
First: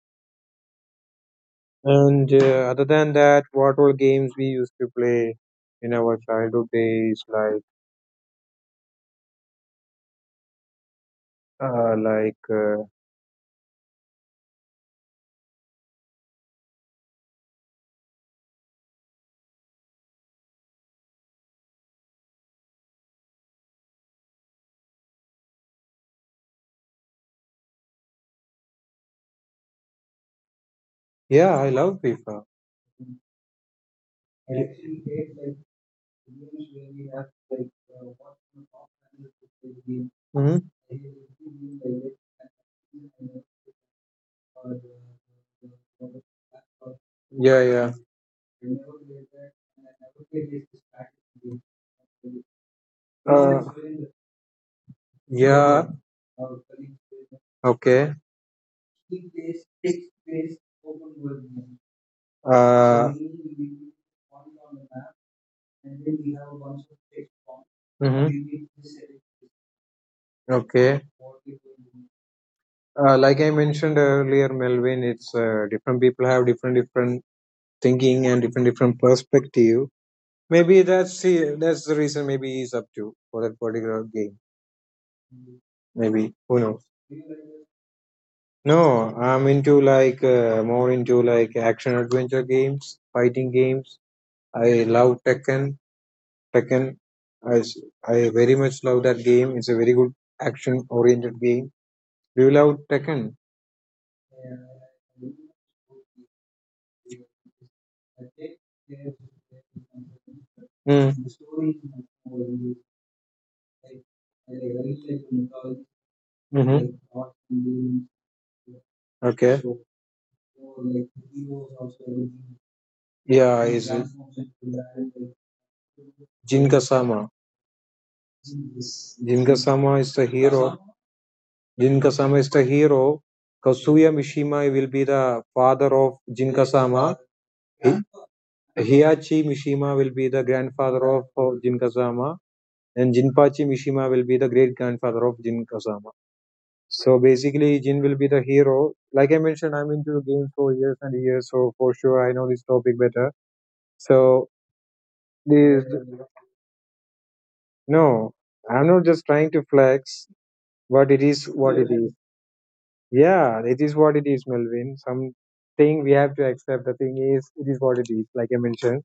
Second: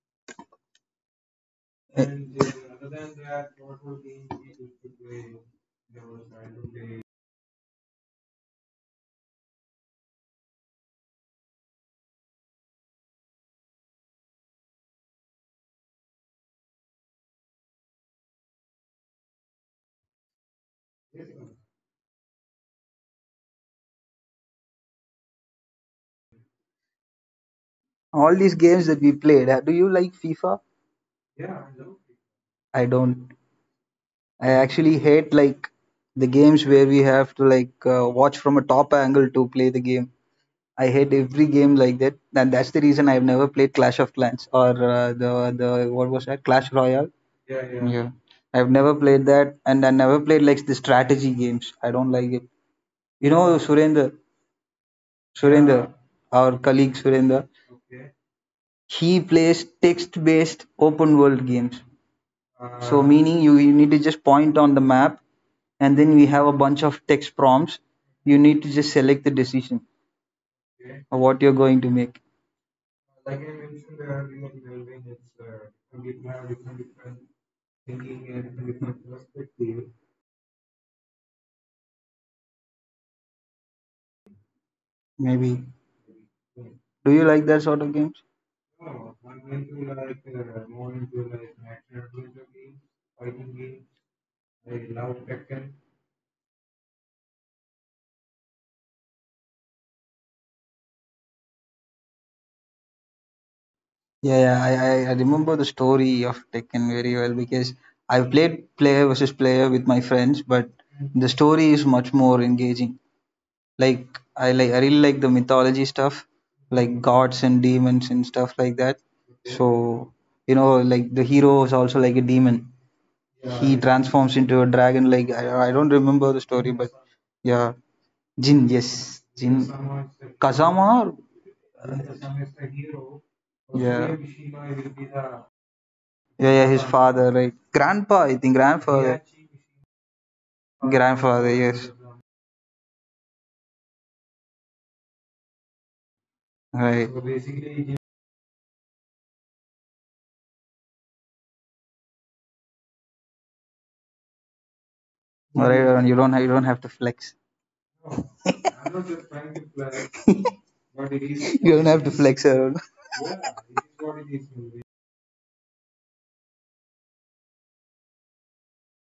[SPEAKER 2] and uh, other than that, what all games we used to play in our childhood days, like, uh, like, uh,
[SPEAKER 1] All these games that we played, uh, do you like FIFA?
[SPEAKER 2] yeah, I love FIFA.
[SPEAKER 1] I don't, I actually hate like the games where we have to like uh, watch from a top angle to play the game.
[SPEAKER 2] Hmm.
[SPEAKER 1] I hate every game like that, and that's the reason I've never played Clash of Clans, or uh, the the what was that, Clash Royale? Yeah,
[SPEAKER 2] Yeah, yeah.
[SPEAKER 1] yeah, I've never played that, and I never played like the strategy games. I don't like it. You know
[SPEAKER 2] Uh,
[SPEAKER 1] Surendra? surendra
[SPEAKER 2] yeah.
[SPEAKER 1] our colleague Surendra,
[SPEAKER 2] Okay.
[SPEAKER 1] he plays text based open world games. So
[SPEAKER 2] Uh,
[SPEAKER 1] meaning you, you need to just point on the map, and then we have a bunch of text prompts.
[SPEAKER 2] mhm.
[SPEAKER 1] You need to just select the decision
[SPEAKER 2] Okay.
[SPEAKER 1] of what you're going to make.
[SPEAKER 2] Uh, like I mentioned earlier, Melvin, it's uh, different people have different different thinking and different different perspective. Maybe that's the, that's the reason. Maybe he's up to for that particular game.
[SPEAKER 1] Maybe.
[SPEAKER 2] Maybe who knows.
[SPEAKER 1] Do you like that sort of games?
[SPEAKER 2] No, I'm into like uh, more into like action adventure games, fighting games. I love Tekken. Tekken, I, s- I very much love that game. It's a very good action oriented game. Do you love Tekken?
[SPEAKER 1] Yeah, yeah. I, I, I remember the story of Tekken very well, because I played player versus player with my friends, but
[SPEAKER 2] Mm.
[SPEAKER 1] the story is much more engaging. Like I like, I really like the mythology stuff, like gods and
[SPEAKER 2] Mm-hmm.
[SPEAKER 1] demons and stuff like that.
[SPEAKER 2] Okay.
[SPEAKER 1] So you know, like the hero is also like a demon.
[SPEAKER 2] Yeah,
[SPEAKER 1] He
[SPEAKER 2] is
[SPEAKER 1] transforms into a dragon. Like I, I don't remember the story,
[SPEAKER 2] Jin
[SPEAKER 1] but
[SPEAKER 2] Kasama.
[SPEAKER 1] yeah, Jin. Yes,
[SPEAKER 2] Jin
[SPEAKER 1] Jin.
[SPEAKER 2] Kasama is the hero.
[SPEAKER 1] Kazama.
[SPEAKER 2] Jin Kasama is the hero. Kazuya
[SPEAKER 1] Yeah,
[SPEAKER 2] Mishima will be the
[SPEAKER 1] yeah,
[SPEAKER 2] father of Jin
[SPEAKER 1] yeah. His
[SPEAKER 2] Kasama.
[SPEAKER 1] father, right?
[SPEAKER 2] Hi-
[SPEAKER 1] Grandpa, I think. Grandfather.
[SPEAKER 2] Mishima will be the grandfather of
[SPEAKER 1] Grandfather.
[SPEAKER 2] uh, Jin
[SPEAKER 1] Yes.
[SPEAKER 2] Kasama. And Jinpachi Mishima will be the great grandfather of Jin Kasama.
[SPEAKER 1] Right.
[SPEAKER 2] So
[SPEAKER 1] All
[SPEAKER 2] basically, Jin will be the hero. Like I mentioned, I'm into games for years and years, so for sure I know this topic better. So,
[SPEAKER 1] right,
[SPEAKER 2] this,
[SPEAKER 1] Arun, you don't have, you don't have to flex.
[SPEAKER 2] no, I'm not just trying to flex, but it is
[SPEAKER 1] You
[SPEAKER 2] what
[SPEAKER 1] don't
[SPEAKER 2] it
[SPEAKER 1] have to
[SPEAKER 2] is.
[SPEAKER 1] flex, Arun.
[SPEAKER 2] Yeah, it is what it is, Melvin. Something we have to accept. The thing is, it is what it is. Like I mentioned,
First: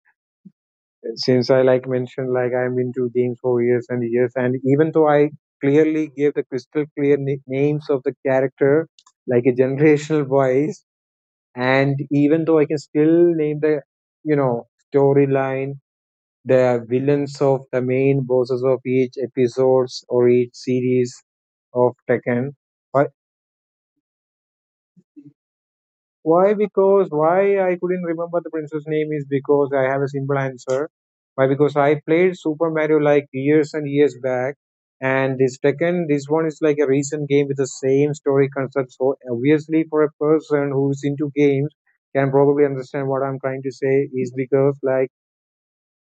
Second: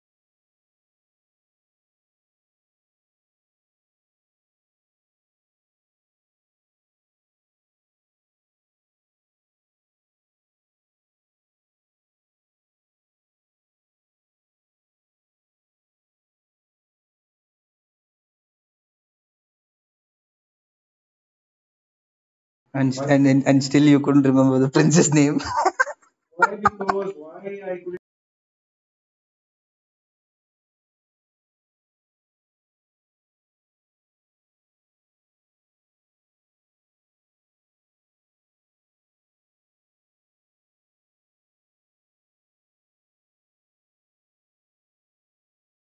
[SPEAKER 2] since I like mentioned, like I'm into games for years and years, and even though I clearly gave the crystal clear na- names of the character, like a generational voice, and even though I can still name the, you know, storyline, the villains of the main bosses of each episodes or each series of Tekken,
[SPEAKER 1] And
[SPEAKER 2] but
[SPEAKER 1] and and and still you couldn't remember the princess name.
[SPEAKER 2] why? Because why I couldn't remember the princess name is because I have a simple answer. Why? Because I played Super Mario like years and years back, and this second, this one is like a recent game with the same story concept. So obviously, for a person who's into games, can probably understand what I'm trying to say is because like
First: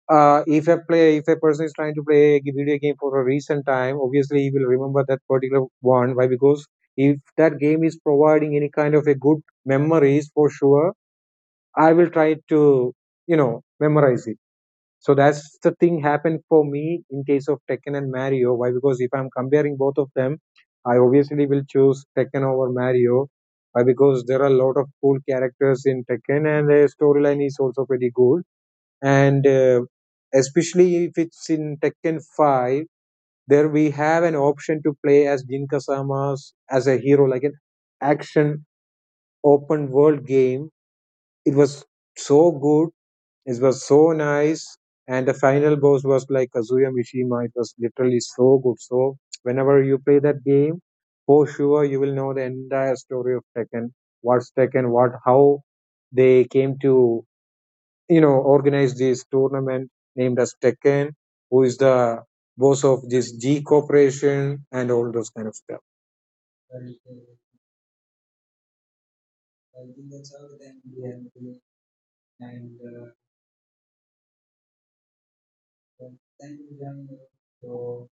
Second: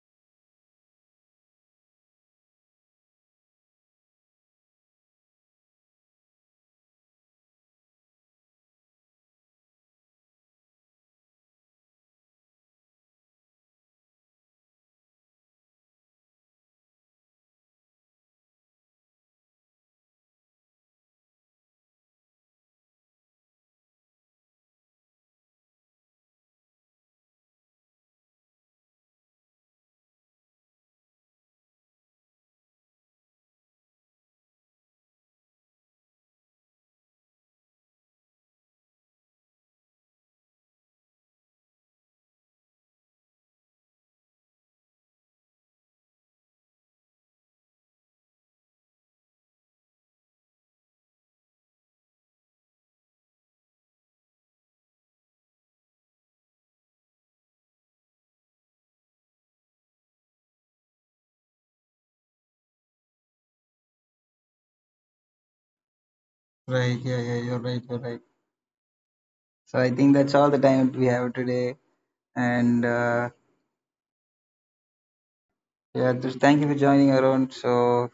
[SPEAKER 2] uh, if a play if a person is trying to play a video game for a recent time, obviously he will remember that particular one. Why? Because if that game is providing any kind of a good memories, for sure I will try to, you know, memorize it. So that's the thing happened for me in case of Tekken and Mario. Why? Because if I'm comparing both of them, I obviously will choose Tekken over Mario. Why? Because there are a lot of cool characters in Tekken and the storyline is also pretty good, and uh, especially if it's in Tekken five, there we have an option to play as Jin Kazama as a hero, like an action open world game. It was so good, it was so nice, and the final boss was like Kazuya Mishima. It was literally so good. So whenever you play that game, for sure you will know the entire story of Tekken. What's Tekken? What? How they came to, you know, organized this tournament named as Tekken, who is the boss of this G Corporation and all those kind of stuff.
[SPEAKER 1] Right. Yeah. Yeah. You're right. You're right. So I think that's all the time we have today. And uh, yeah, just thank you for joining, Arun. So,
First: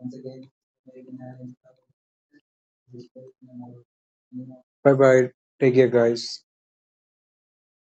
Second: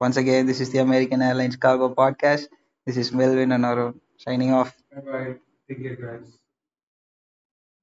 [SPEAKER 1] once again, this is the American Airlines Cargo Podcast. This is Melvin and Arun signing off.
[SPEAKER 2] Bye bye. Take care, guys.